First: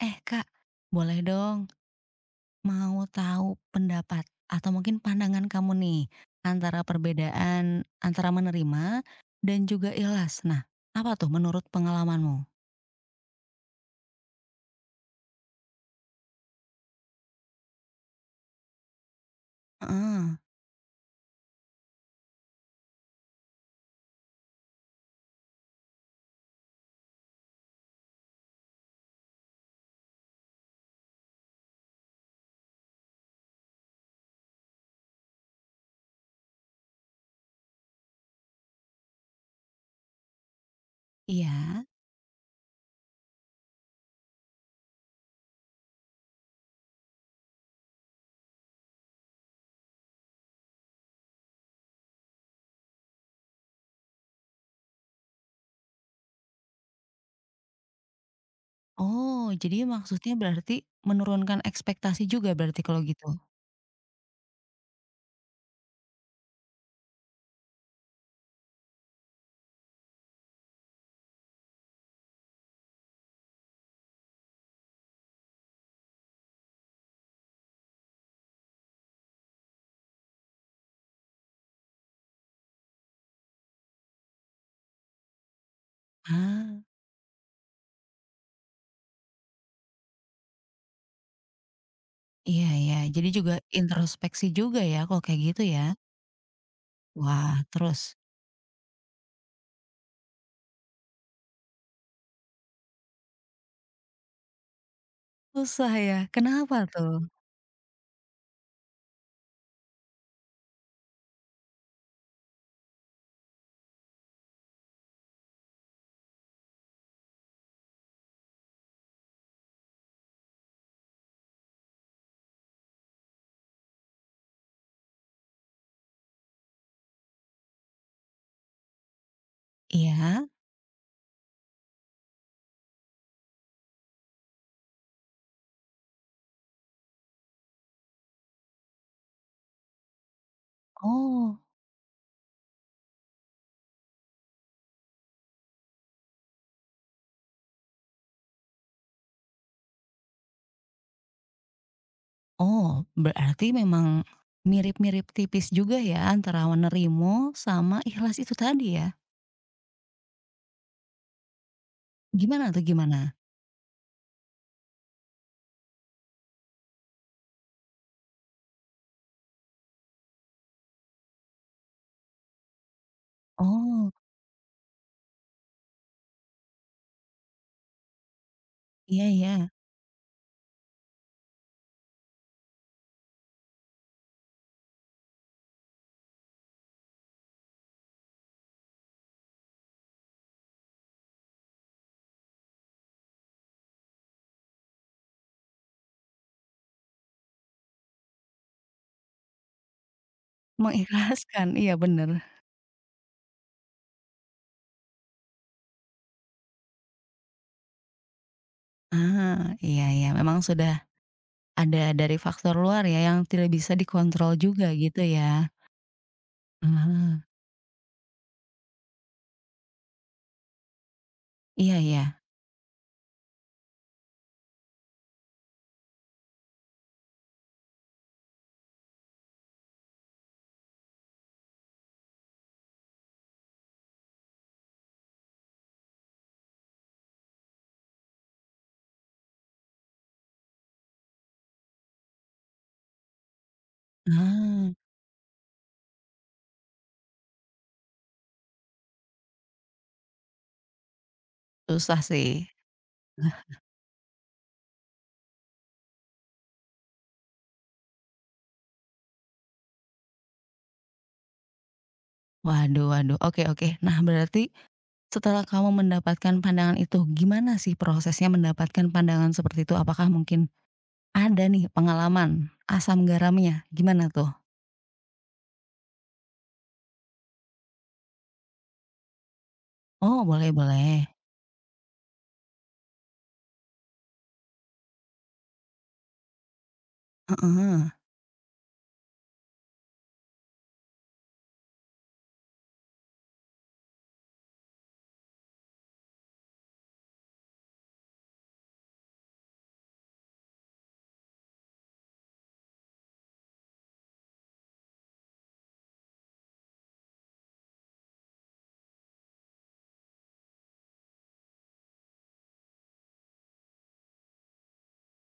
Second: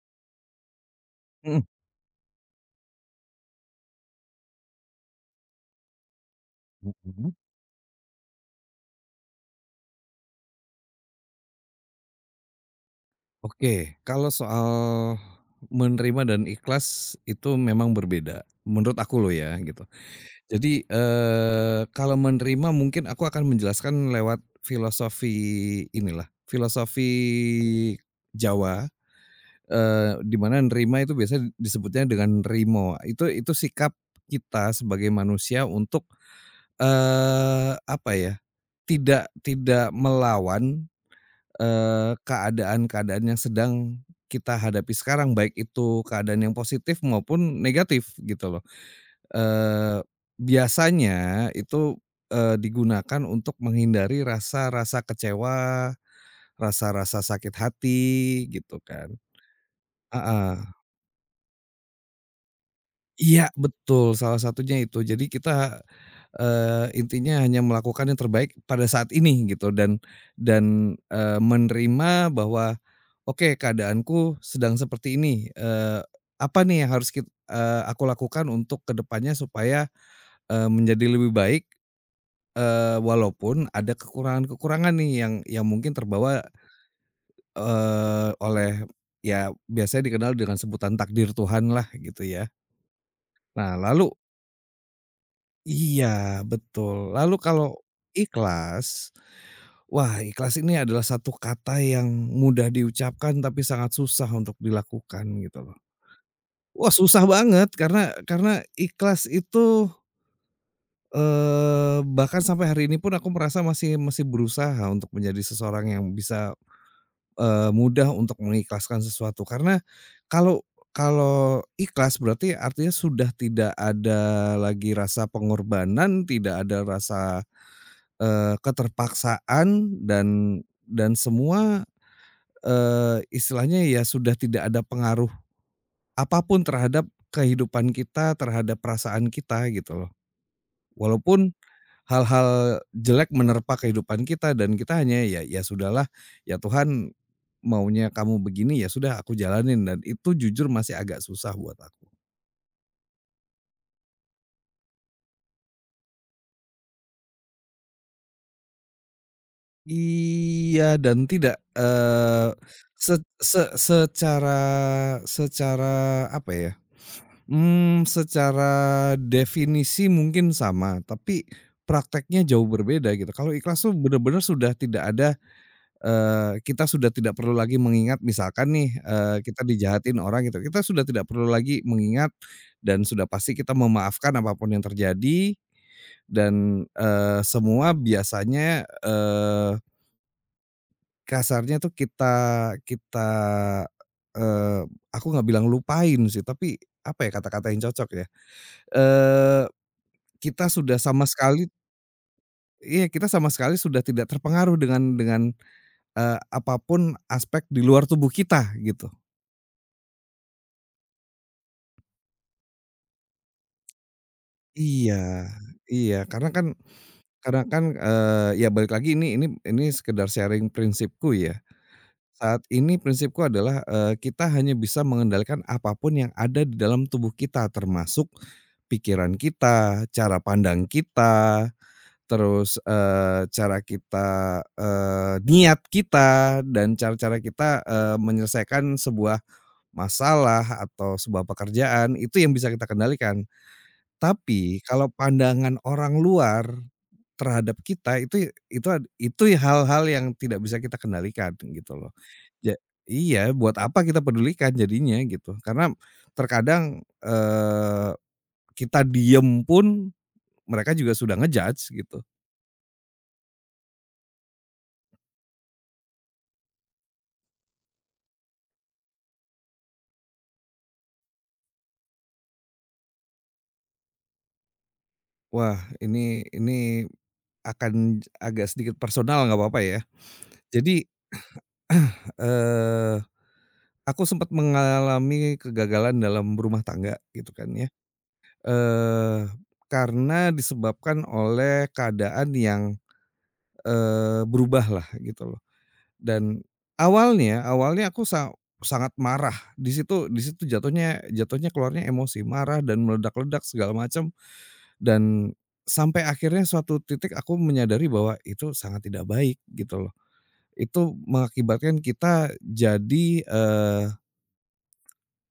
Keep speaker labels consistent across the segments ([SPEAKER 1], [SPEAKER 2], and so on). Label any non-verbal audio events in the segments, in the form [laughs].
[SPEAKER 1] Eh Kak, boleh
[SPEAKER 2] Mhm
[SPEAKER 1] dong mau tahu pendapat atau mungkin pandangan kamu nih antara
[SPEAKER 2] mhm.
[SPEAKER 1] perbedaan antara menerima dan juga ikhlas. Nah, apa tuh menurut pengalamanmu?
[SPEAKER 2] Oke, kalau soal menerima dan ikhlas itu memang berbeda, menurut aku loh ya gitu.
[SPEAKER 1] Heeh.
[SPEAKER 2] Jadi, kalau menerima mungkin aku akan menjelaskan lewat filosofi inilah, filosofi Jawa, di mana nerima itu biasanya disebutnya dengan rimo, itu sikap kita sebagai manusia untuk, apa ya, tidak tidak melawan.
[SPEAKER 1] Iya.
[SPEAKER 2] Keadaan-keadaan yang sedang kita hadapi sekarang, baik itu keadaan yang positif maupun negatif gitu loh. Eee, Biasanya itu, digunakan untuk menghindari rasa-rasa kecewa, rasa-rasa sakit hati gitu kan.
[SPEAKER 1] Oh, jadi maksudnya
[SPEAKER 2] Heeh.
[SPEAKER 1] berarti menurunkan ekspektasi juga berarti kalau gitu?
[SPEAKER 2] Iya betul, salah satunya itu. Jadi kita, intinya hanya melakukan yang terbaik pada saat ini gitu dan menerima bahwa, "Oke keadaanku sedang seperti ini, apa nih yang harus aku lakukan untuk kedepannya supaya, menjadi lebih baik, walaupun ada kekurangan-kekurangan nih yang mungkin terbawa,
[SPEAKER 1] Ah,
[SPEAKER 2] oleh" ya biasanya dikenal dengan sebutan takdir Tuhan lah gitu ya.
[SPEAKER 1] iya iya. Jadi juga
[SPEAKER 2] Nah, lalu.
[SPEAKER 1] introspeksi juga ya kalau kayak gitu ya?
[SPEAKER 2] Iya, betul. Lalu
[SPEAKER 1] Wah,
[SPEAKER 2] kalau
[SPEAKER 1] terus?
[SPEAKER 2] ikhlas, wah ikhlas ini adalah satu kata yang mudah diucapkan tapi sangat susah untuk dilakukan gitu loh.
[SPEAKER 1] Susah ya? Kenapa
[SPEAKER 2] Wah susah
[SPEAKER 1] tuh?
[SPEAKER 2] banget karena ikhlas itu, bahkan sampai hari ini pun aku merasa masih masih berusaha untuk menjadi seseorang yang bisa, mudah untuk mengikhlaskan sesuatu. Karena kalau kalau ikhlas berarti artinya sudah tidak ada lagi rasa pengorbanan, tidak ada rasa. Keterpaksaan
[SPEAKER 1] Iya?
[SPEAKER 2] dan semua, istilahnya ya sudah tidak ada pengaruh apa pun terhadap kehidupan kita, terhadap perasaan kita gitu loh. Walaupun
[SPEAKER 1] Oh.
[SPEAKER 2] hal-hal jelek menerpa kehidupan kita dan kita hanya ya, "Ya sudahlah, ya Tuhan maunya kamu begini, ya sudah aku jalanin," dan itu jujur masih agak susah buat aku.
[SPEAKER 1] Oh, berarti memang mirip-mirip tipis juga ya antara Wenerimo sama ikhlas itu tadi ya?
[SPEAKER 2] Iya dan tidak,
[SPEAKER 1] Gimana tuh
[SPEAKER 2] se
[SPEAKER 1] gimana?
[SPEAKER 2] se secara secara apa ya. Secara definisi mungkin sama, tapi prakteknya jauh berbeda gitu. Kalau ikhlas tuh
[SPEAKER 1] Oh,
[SPEAKER 2] bener-bener sudah tidak ada, kita sudah tidak perlu lagi mengingat misalkan nih,
[SPEAKER 1] iya iya,
[SPEAKER 2] kita dijahatin orang gitu, kita sudah tidak perlu lagi mengingat dan sudah pasti kita memaafkan apapun yang terjadi dan, semua biasanya, kasarnya tuh kita kita, eee, aku nggak bilang lupain sih, tapi apa ya kata-kata yang cocok ya? Eee, Kita sudah sama sekali
[SPEAKER 1] mengikhlaskan, iya bener.
[SPEAKER 2] iya, kita sama sekali sudah tidak terpengaruh dengan apa aspek di luar tubuh kita, gitu.
[SPEAKER 1] Ah, iya iya memang sudah ada dari faktor luar ya yang tidak bisa dikontrol juga gitu
[SPEAKER 2] Iya
[SPEAKER 1] ya?
[SPEAKER 2] iya, karena kan
[SPEAKER 1] Ah,
[SPEAKER 2] ya balik lagi ini sekedar sharing prinsipku ya.
[SPEAKER 1] iya iya,
[SPEAKER 2] Saat ini prinsipku adalah, kita hanya bisa mengendalikan apapun yang ada di dalam tubuh kita, termasuk pikiran kita, cara pandang kita. Terus, cara kita, niat kita dan cara-cara kita, menyelesaikan sebuah masalah atau sebuah pekerjaan itu yang bisa kita kendalikan. Tapi
[SPEAKER 1] ah,
[SPEAKER 2] kalau pandangan orang luar terhadap kita itu hal-hal yang tidak bisa kita kendalikan gitu loh.
[SPEAKER 1] susah sih.
[SPEAKER 2] Ja iya, buat apa kita pedulikan jadinya gitu. Karena terkadang, kita diem pun mereka juga sudah ngejudge gitu.
[SPEAKER 1] Waduh waduh, oke oke. Nah berarti setelah kamu mendapatkan pandangan itu, gimana sih prosesnya mendapatkan pandangan seperti itu? Apakah mungkin ada nih pengalaman, asam garamnya, gimana tuh?
[SPEAKER 2] Wah, ini akan agak sedikit personal nggak apa-apa ya.
[SPEAKER 1] Oh boleh
[SPEAKER 2] Jadi,
[SPEAKER 1] boleh,
[SPEAKER 2] [clears throat] eee, aku sempat mengalami kegagalan dalam berumah tangga gitu kan ya,
[SPEAKER 1] heeh.
[SPEAKER 2] eee, karena disebabkan oleh keadaan yang, eh berubah lah, gitu loh. Dan awalnya awalnya aku sangat marah, di situ jatuhnya jatuhnya keluarnya emosi, marah dan meledak-ledak segala macam. Dan sampai akhirnya suatu titik aku menyadari bahwa itu sangat tidak baik gitu loh. Itu mengakibatkan kita jadi,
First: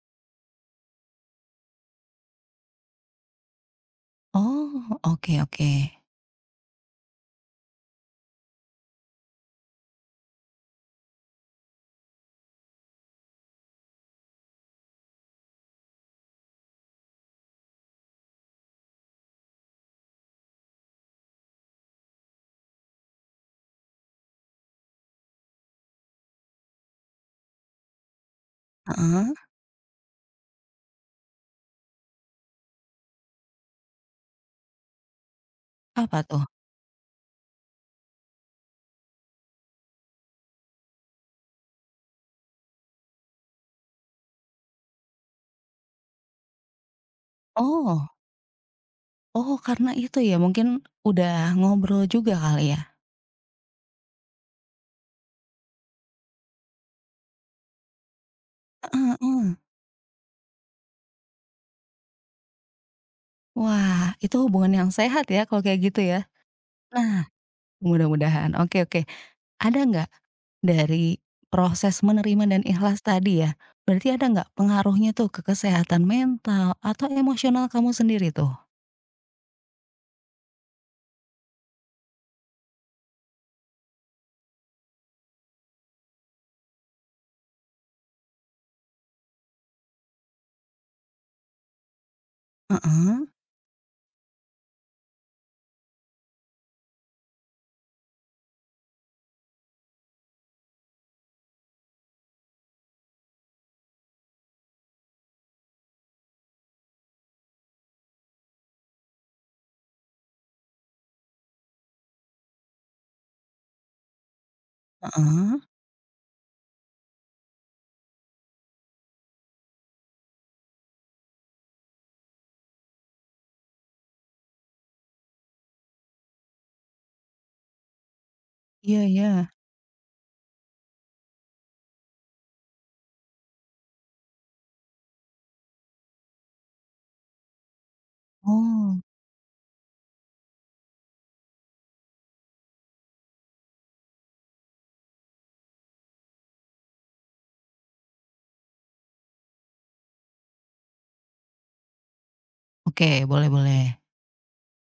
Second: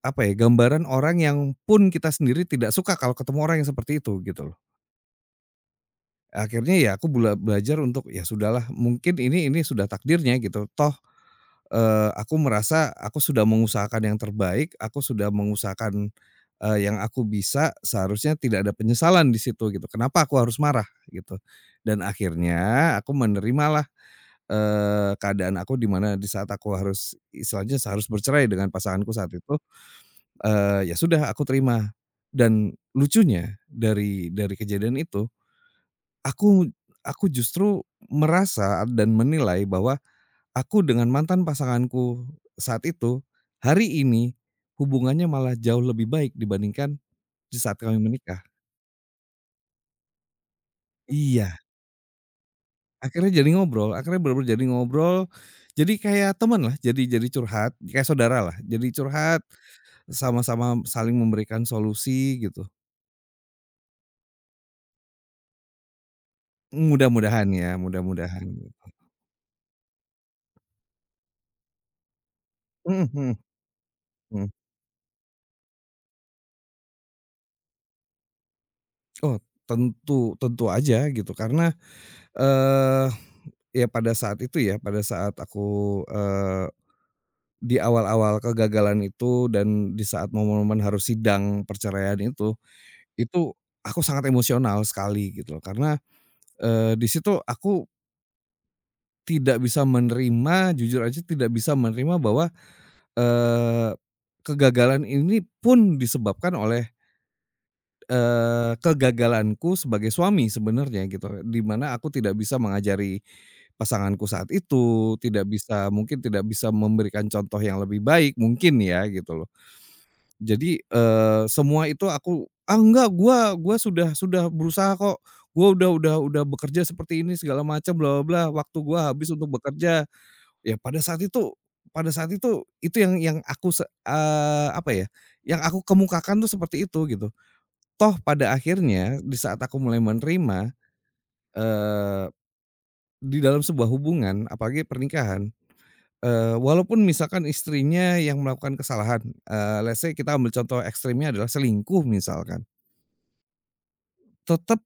[SPEAKER 2] apa ya, gambaran orang yang pun kita sendiri tidak suka kalau ketemu orang yang seperti itu gitu loh.
[SPEAKER 1] Oh oke oke,
[SPEAKER 2] Akhirnya ya aku belajar untuk ya sudahlah mungkin ini sudah takdirnya gitu toh, aku merasa aku sudah mengusahakan yang terbaik, aku sudah mengusahakan, yang aku bisa seharusnya tidak ada penyesalan di situ gitu, kenapa aku harus marah gitu. Dan akhirnya aku menerimalah, keadaan aku di mana di saat aku harus istilahnya harus bercerai dengan pasanganku
[SPEAKER 1] heeh,
[SPEAKER 2] saat itu, ya sudah aku terima. Dan lucunya dari kejadian itu.
[SPEAKER 1] apa tuh?
[SPEAKER 2] Aku aku justru merasa dan menilai bahwa aku dengan mantan pasanganku saat itu, hari ini hubungannya malah jauh lebih baik dibandingkan di saat kami
[SPEAKER 1] Oh,
[SPEAKER 2] menikah.
[SPEAKER 1] oh karena itu ya mungkin udah
[SPEAKER 2] Iya,
[SPEAKER 1] ngobrol juga kali ya?
[SPEAKER 2] akhirnya jadi ngobrol akhirnya bener-bener jadi ngobrol, jadi kayak teman lah, jadi curhat, kayak saudara lah, jadi
[SPEAKER 1] Heeh
[SPEAKER 2] curhat,
[SPEAKER 1] heeh.
[SPEAKER 2] sama-sama saling memberikan solusi gitu.
[SPEAKER 1] Wah itu hubungan yang sehat ya kalau kayak gitu ya? Nah
[SPEAKER 2] Mudah-mudahan ya, mudah-mudahan.
[SPEAKER 1] mudah-mudahan, oke oke. Ada nggak dari proses menerima dan
[SPEAKER 2] Mhm
[SPEAKER 1] ikhlas
[SPEAKER 2] mhm
[SPEAKER 1] tadi ya, berarti ada nggak
[SPEAKER 2] mhm.
[SPEAKER 1] pengaruhnya tuh ke kesehatan mental atau emosional kamu sendiri tuh?
[SPEAKER 2] Oh, tentu tentu aja gitu karena, eee Ya pada saat itu ya, pada saat aku, di awal-awal kegagalan itu dan di saat momen-momen harus sidang perceraian
[SPEAKER 1] Heeh.
[SPEAKER 2] itu aku sangat emosional sekali gitu loh karena, di situ aku tidak bisa menerima, jujur aja tidak bisa menerima bahwa, eee, kegagalan ini pun disebabkan oleh. Kegagalanku sebagai suami sebenarnya gitu, di mana aku tidak bisa mengajari pasanganku saat itu, tidak
[SPEAKER 1] Heeh,
[SPEAKER 2] bisa mungkin tidak bisa memberikan contoh yang lebih baik mungkin ya gitu loh. Jadi, semua itu aku, "Ah enggak, gua sudah berusaha kok, gua udah bekerja seperti ini segala macam bla bla bla, waktu
[SPEAKER 1] iya
[SPEAKER 2] gua
[SPEAKER 1] iya.
[SPEAKER 2] habis untuk bekerja." Ya pada saat itu itu yang aku se eee, apa ya, yang aku kemukakan tuh seperti itu gitu. Toh pada
[SPEAKER 1] Oh,
[SPEAKER 2] akhirnya di saat aku mulai menerima, eee, di dalam sebuah hubungan apalagi pernikahan, walaupun misalkan istrinya yang melakukan kesalahan, let's say kita ambil contoh ekstrimnya adalah selingkuh misalkan,
[SPEAKER 1] oke, boleh boleh.
[SPEAKER 2] tetap,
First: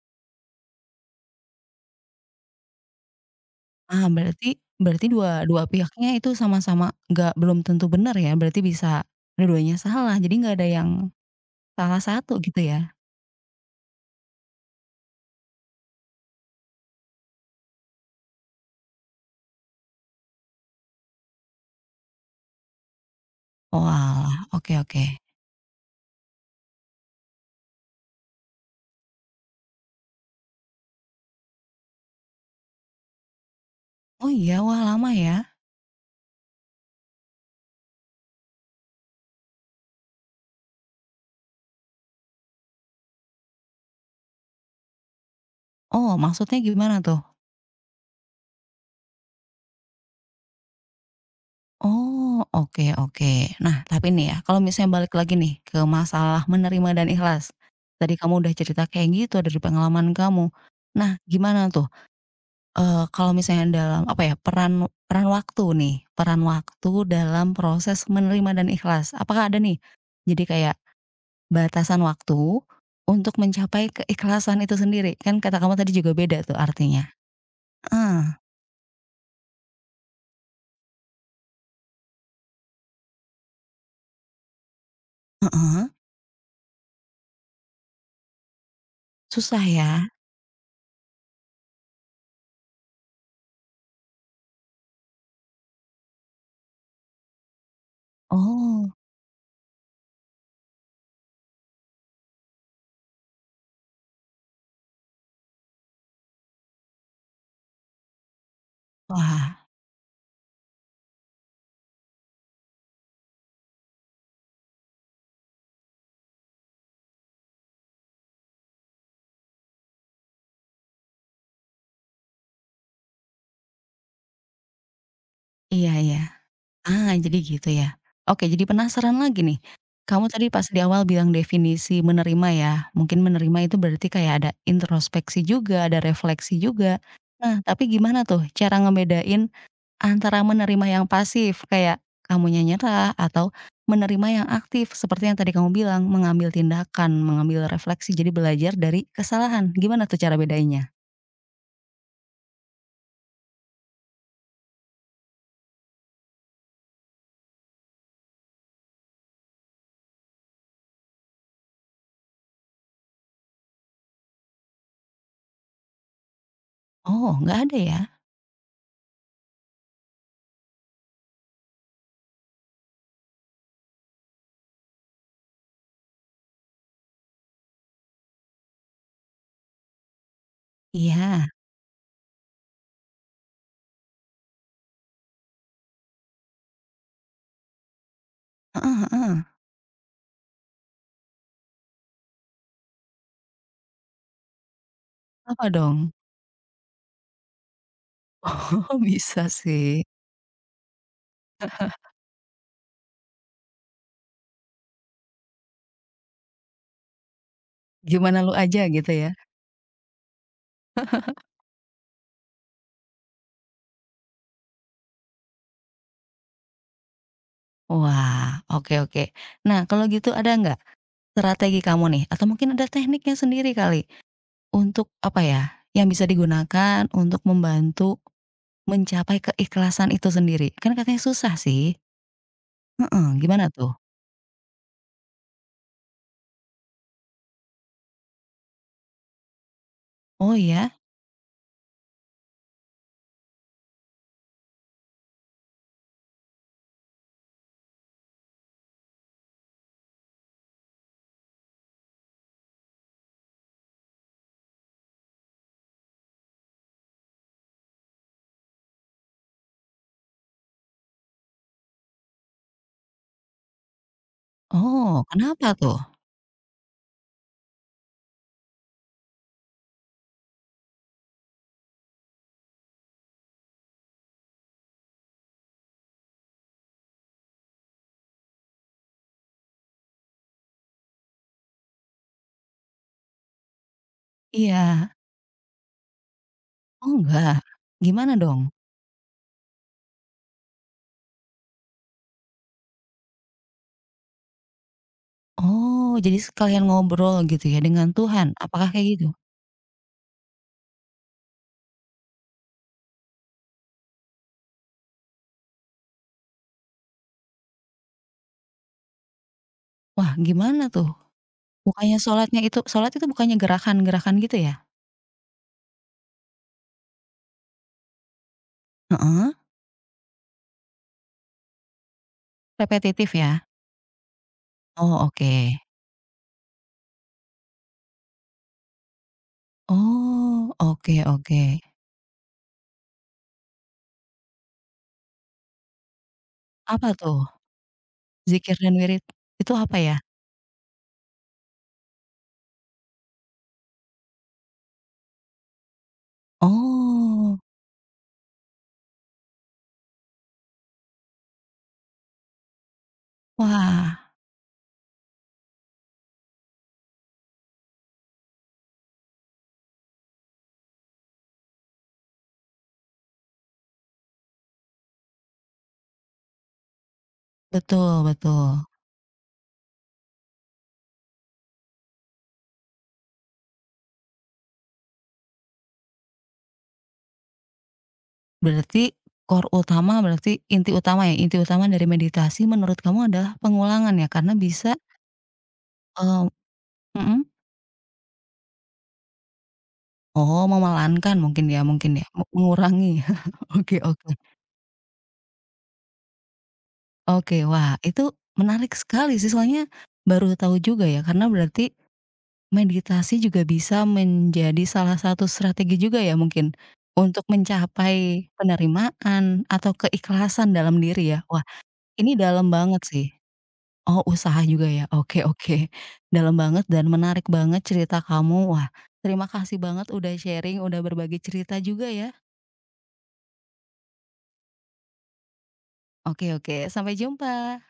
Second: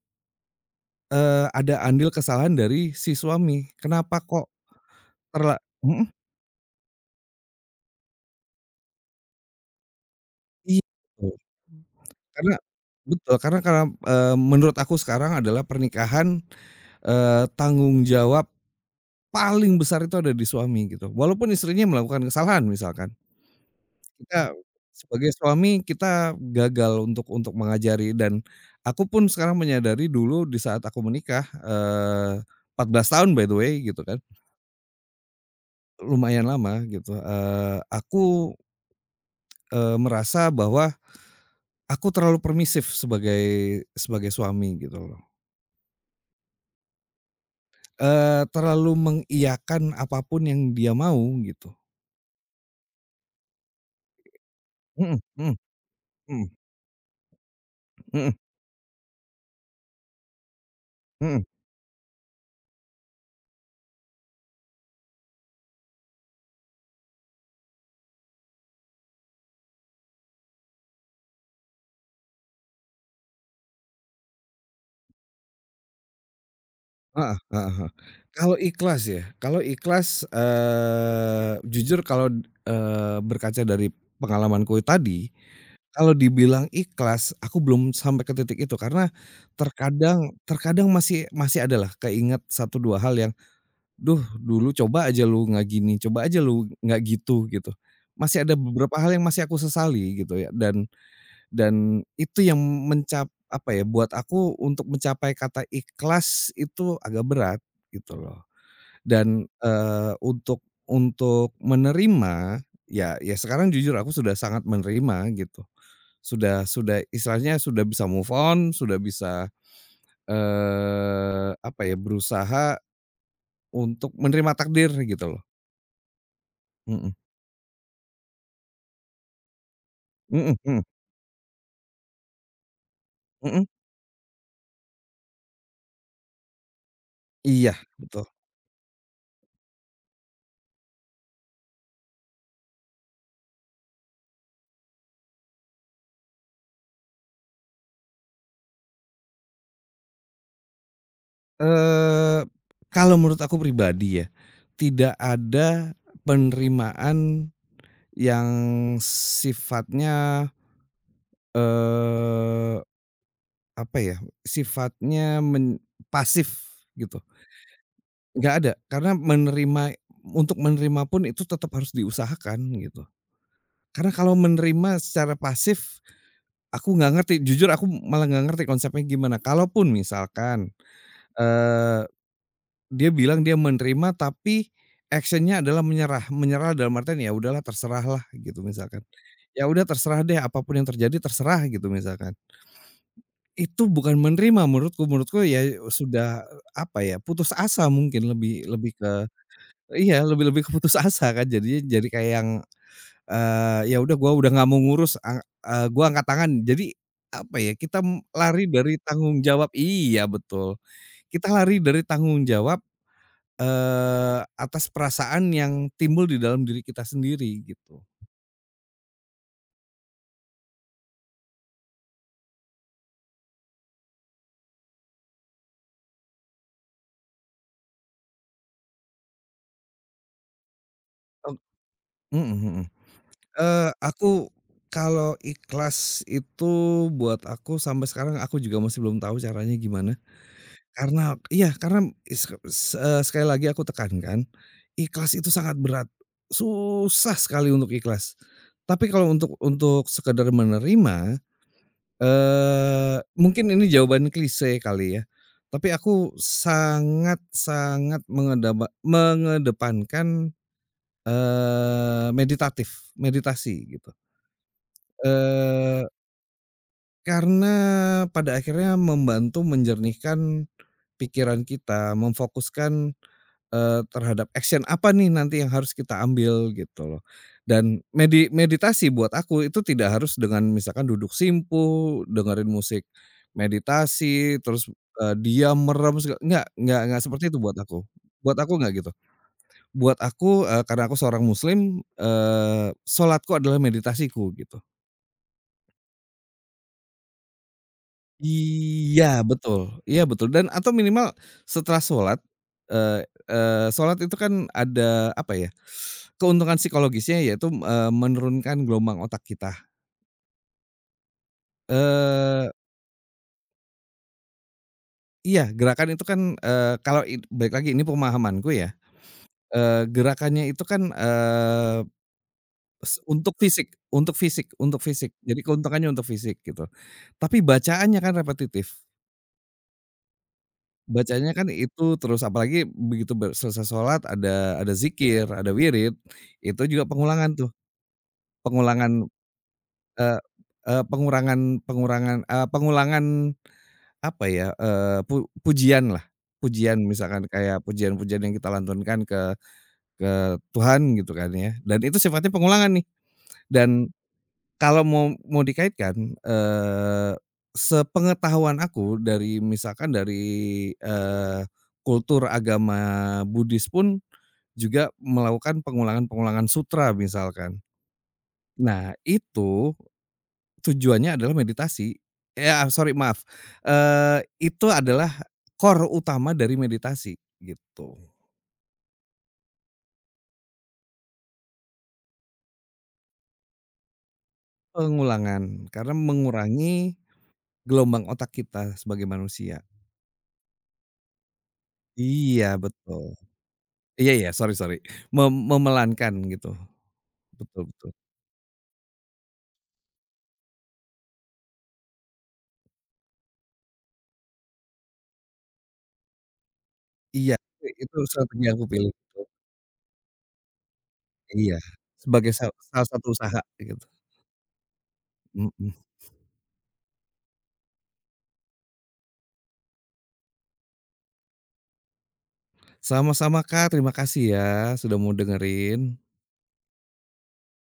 [SPEAKER 2] ada andil kesalahan dari si suami.
[SPEAKER 1] Ah,
[SPEAKER 2] Kenapa kok
[SPEAKER 1] berarti berarti dua
[SPEAKER 2] terla
[SPEAKER 1] dua
[SPEAKER 2] mhm,
[SPEAKER 1] pihaknya itu sama-sama nggak belum tentu benar ya, berarti bisa dua-duanya salah, jadi nggak ada
[SPEAKER 2] iya
[SPEAKER 1] yang
[SPEAKER 2] betul.
[SPEAKER 1] salah satu
[SPEAKER 2] Karena
[SPEAKER 1] gitu ya?
[SPEAKER 2] betul, karena menurut aku sekarang adalah pernikahan, tanggung jawab paling besar itu ada di suami gitu, walaupun istrinya melakukan kesalahan misalkan.
[SPEAKER 1] Oalah,
[SPEAKER 2] Kita
[SPEAKER 1] oke oke.
[SPEAKER 2] sebagai suami kita gagal untuk mengajari dan aku pun sekarang menyadari dulu di saat aku menikah, 14 tahun by the way gitu kan,
[SPEAKER 1] Oh iya, wah lama ya?
[SPEAKER 2] lumayan lama gitu, aku, merasa bahwa aku terlalu permisif sebagai sebagai suami gitu loh,
[SPEAKER 1] Oh, maksudnya gimana tuh?
[SPEAKER 2] terlalu mengiyakan apa pun yang dia mau gitu.
[SPEAKER 1] Oh, oke oke. Nah, tapi nih ya, kalau misalnya balik
[SPEAKER 2] Mhm
[SPEAKER 1] lagi
[SPEAKER 2] mhm
[SPEAKER 1] nih ke masalah
[SPEAKER 2] mhm
[SPEAKER 1] menerima dan ikhlas, tadi
[SPEAKER 2] mhm
[SPEAKER 1] kamu udah cerita kayak gitu dari pengalaman kamu. Nah,
[SPEAKER 2] mhm.
[SPEAKER 1] gimana tuh kalau misalnya dalam apa ya, peran peran waktu nih, peran waktu dalam proses menerima dan ikhlas. Apakah ada nih, jadi kayak batasan waktu untuk mencapai keikhlasan itu sendiri? Kan kata kamu tadi juga beda tuh artinya.
[SPEAKER 2] Heeh heeh heeh.
[SPEAKER 1] Heeh,
[SPEAKER 2] Kalau ikhlas ya, kalau ikhlas, jujur kalau, berkaca dari pengalamanku tadi,
[SPEAKER 1] heeh,
[SPEAKER 2] kalau dibilang ikhlas aku belum sampai ke titik itu karena
[SPEAKER 1] susah ya?
[SPEAKER 2] terkadang terkadang masih masih adalah keinget satu 2 hal yang, "Duh dulu coba aja lu nggak gini, coba aja lu nggak gitu," gitu. Masih ada
[SPEAKER 1] Oh,
[SPEAKER 2] beberapa hal yang masih aku sesali gitu ya dan itu yang apa ya, buat aku untuk mencapai kata ikhlas itu agak berat gitu loh. Dan,
[SPEAKER 1] wah,
[SPEAKER 2] untuk menerima, ya ya sekarang jujur aku sudah sangat menerima gitu. Sudah istilahnya sudah bisa move on, sudah bisa, apa ya, berusaha untuk menerima takdir gitu loh.
[SPEAKER 1] iya iya. Ah,
[SPEAKER 2] Mhm.
[SPEAKER 1] jadi gitu ya. Oke, jadi penasaran lagi nih. Kamu tadi
[SPEAKER 2] Mhm
[SPEAKER 1] pas di
[SPEAKER 2] mhm
[SPEAKER 1] awal bilang definisi menerima ya, mungkin
[SPEAKER 2] mhm.
[SPEAKER 1] menerima itu berarti kayak ada introspeksi juga, ada refleksi juga. Nah,
[SPEAKER 2] Iya,
[SPEAKER 1] tapi
[SPEAKER 2] betul.
[SPEAKER 1] gimana tuh cara ngebedain antara menerima yang pasif kayak kamunya nyerah atau menerima yang aktif seperti yang tadi kamu bilang, mengambil tindakan, mengambil refleksi, jadi belajar dari kesalahan. Gimana tuh cara bedainnya?
[SPEAKER 2] Eee, Kalau menurut aku pribadi ya, tidak ada penerimaan yang sifatnya, eee, apa ya, sifatnya men pasif gitu,
[SPEAKER 1] Oh, nggak ada ya?
[SPEAKER 2] nggak ada. Karena untuk menerima pun itu tetap harus diusahakan gitu. Karena kalau menerima secara pasif, aku nggak ngerti, jujur aku malah nggak ngerti konsepnya gimana. Kalaupun misalkan,
[SPEAKER 1] Iya.
[SPEAKER 2] eee Dia bilang dia menerima tapi action-nya adalah menyerah. Menyerah dalam artian, "Ya udahlah terserahlah," gitu
[SPEAKER 1] Heeh
[SPEAKER 2] misalkan.
[SPEAKER 1] heeh.
[SPEAKER 2] "Ya udah terserah deh, apapun yang terjadi terserah," gitu misalkan. Itu bukan menerima menurutku, menurutku ya
[SPEAKER 1] Apa dong?
[SPEAKER 2] sudah, eh, apa ya, putus asa mungkin lebih
[SPEAKER 1] [laughs]
[SPEAKER 2] lebih
[SPEAKER 1] Oh,
[SPEAKER 2] ke
[SPEAKER 1] bisa sih.
[SPEAKER 2] iya, lebih lebih ke putus asa kan jadinya, jadi kayak yang, ya udah gua udah nggak mau ngurus, gua angkat tangan. Jadi, apa ya, kita
[SPEAKER 1] Gimana lu
[SPEAKER 2] lari
[SPEAKER 1] aja
[SPEAKER 2] dari
[SPEAKER 1] gitu ya?
[SPEAKER 2] tanggung jawab iya betul. Kita lari dari tanggung jawab. Atas perasaan yang timbul di dalam diri kita sendiri gitu.
[SPEAKER 1] Wah, oke oke. Nah, kalau gitu ada nggak strategi kamu nih atau mungkin ada tekniknya sendiri kali untuk apa ya, yang bisa digunakan untuk membantu mencapai keikhlasan itu sendiri? Kan katanya susah
[SPEAKER 2] Oh.
[SPEAKER 1] sih.
[SPEAKER 2] Mhm mhm.
[SPEAKER 1] Heeh, gimana tuh?
[SPEAKER 2] Aku kalau ikhlas itu buat aku sampai sekarang aku juga masih belum tahu caranya gimana.
[SPEAKER 1] Oh ya?
[SPEAKER 2] Karena iya karena sekali lagi aku tekankan, ikhlas itu sangat berat, susah sekali untuk ikhlas. Tapi kalau untuk sekedar menerima. Mungkin ini jawaban klise kali ya, tapi aku sangat sangat mengedepankan, meditatif, meditasi gitu.
[SPEAKER 1] Oh, kenapa tuh?
[SPEAKER 2] Eee, karena pada akhirnya membantu menjernihkan pikiran kita, memfokuskan. Terhadap action apa nih nanti yang harus kita ambil gitu loh. Dan meditasi buat aku itu tidak harus dengan misalkan duduk simpu, dengerin musik meditasi, terus,
[SPEAKER 1] Iya.
[SPEAKER 2] diam, merem, nggak
[SPEAKER 1] Oh
[SPEAKER 2] enggak seperti itu
[SPEAKER 1] enggak?
[SPEAKER 2] buat aku.
[SPEAKER 1] Gimana
[SPEAKER 2] Buat
[SPEAKER 1] dong?
[SPEAKER 2] aku nggak gitu. Buat aku, karena aku seorang muslim, salatku adalah meditasiku gitu.
[SPEAKER 1] Oh, jadi sekalian ngobrol gitu ya dengan Tuhan, apakah kayak
[SPEAKER 2] Iya
[SPEAKER 1] gitu?
[SPEAKER 2] betul iya betul dan atau minimal setelah salat, eee eee, salat itu kan ada apa ya. Keuntungan psikologisnya yaitu, menurunkan gelombang otak kita.
[SPEAKER 1] Wah, gimana tuh? Bukannya sholatnya
[SPEAKER 2] Eee,
[SPEAKER 1] itu sholat itu bukannya gerakan-gerakan gitu ya?
[SPEAKER 2] iya gerakan itu kan, kalau balik lagi ini pemahamanku ya,
[SPEAKER 1] Heeh.
[SPEAKER 2] gerakannya itu kan,
[SPEAKER 1] Repetitif
[SPEAKER 2] untuk
[SPEAKER 1] ya?
[SPEAKER 2] fisik untuk fisik untuk
[SPEAKER 1] Oh,
[SPEAKER 2] fisik,
[SPEAKER 1] oke.
[SPEAKER 2] jadi keuntungannya untuk fisik gitu. Tapi bacaannya kan repetitif,
[SPEAKER 1] Oh, oke
[SPEAKER 2] bacaannya
[SPEAKER 1] oke.
[SPEAKER 2] kan itu terus apalagi begitu selesai sholat ada zikir, ada wirid, itu juga
[SPEAKER 1] Apa tuh?
[SPEAKER 2] pengulangan tuh,
[SPEAKER 1] Zikir dan wirid
[SPEAKER 2] pengulangan,
[SPEAKER 1] itu apa ya?
[SPEAKER 2] eee eee, pengurangan pengurangan eee, pengulangan. Apa ya, pujianlah, pujian misalkan
[SPEAKER 1] Oh,
[SPEAKER 2] kayak pujian-pujian yang kita lantunkan ke Tuhan gitu kan ya, dan itu sifatnya pengulangan nih dan
[SPEAKER 1] wah,
[SPEAKER 2] kalau mau mau dikaitkan, sepengetahuan aku dari misalkan dari, eee, kultur agama Buddhis pun juga melakukan pengulangan-pengulangan sutra misalkan.
[SPEAKER 1] betul betul.
[SPEAKER 2] Nah, itu tujuannya adalah meditasi. Ya, sorry maaf, itu adalah core utama dari meditasi, gitu.
[SPEAKER 1] Berarti core utama, berarti inti utama ya, inti utama dari meditasi menurut kamu adalah pengulangan ya? Karena bisa,
[SPEAKER 2] Pengulangan, karena
[SPEAKER 1] eee
[SPEAKER 2] mengurangi
[SPEAKER 1] mhm?
[SPEAKER 2] gelombang otak kita sebagai manusia.
[SPEAKER 1] Oh, memelankan mungkin ya,
[SPEAKER 2] Iya,
[SPEAKER 1] mengurangi.
[SPEAKER 2] betul.
[SPEAKER 1] [laughs] Oke oke.
[SPEAKER 2] Iya iya, sorry sorry. Memelankan gitu.
[SPEAKER 1] Oke,
[SPEAKER 2] Betul
[SPEAKER 1] wah,
[SPEAKER 2] betul.
[SPEAKER 1] itu menarik sekali sih, soalnya baru tahu juga ya, karena berarti meditasi juga bisa menjadi salah satu strategi juga ya mungkin, untuk
[SPEAKER 2] Iya, itu
[SPEAKER 1] mencapai
[SPEAKER 2] strategi yang aku pilih, betul.
[SPEAKER 1] penerimaan atau keikhlasan dalam diri ya? Wah,
[SPEAKER 2] Iya,
[SPEAKER 1] ini
[SPEAKER 2] sebagai
[SPEAKER 1] dalam banget
[SPEAKER 2] salah
[SPEAKER 1] sih.
[SPEAKER 2] satu usaha gitu.
[SPEAKER 1] Oh, usaha juga ya? Oke oke.
[SPEAKER 2] Mhm.
[SPEAKER 1] Dalam banget dan menarik banget cerita kamu. Wah, terima kasih banget udah sharing, udah berbagi cerita juga ya.
[SPEAKER 2] Sama-sama Kak, terima kasih ya, sudah mau dengerin.
[SPEAKER 1] Oke oke, sampai jumpa.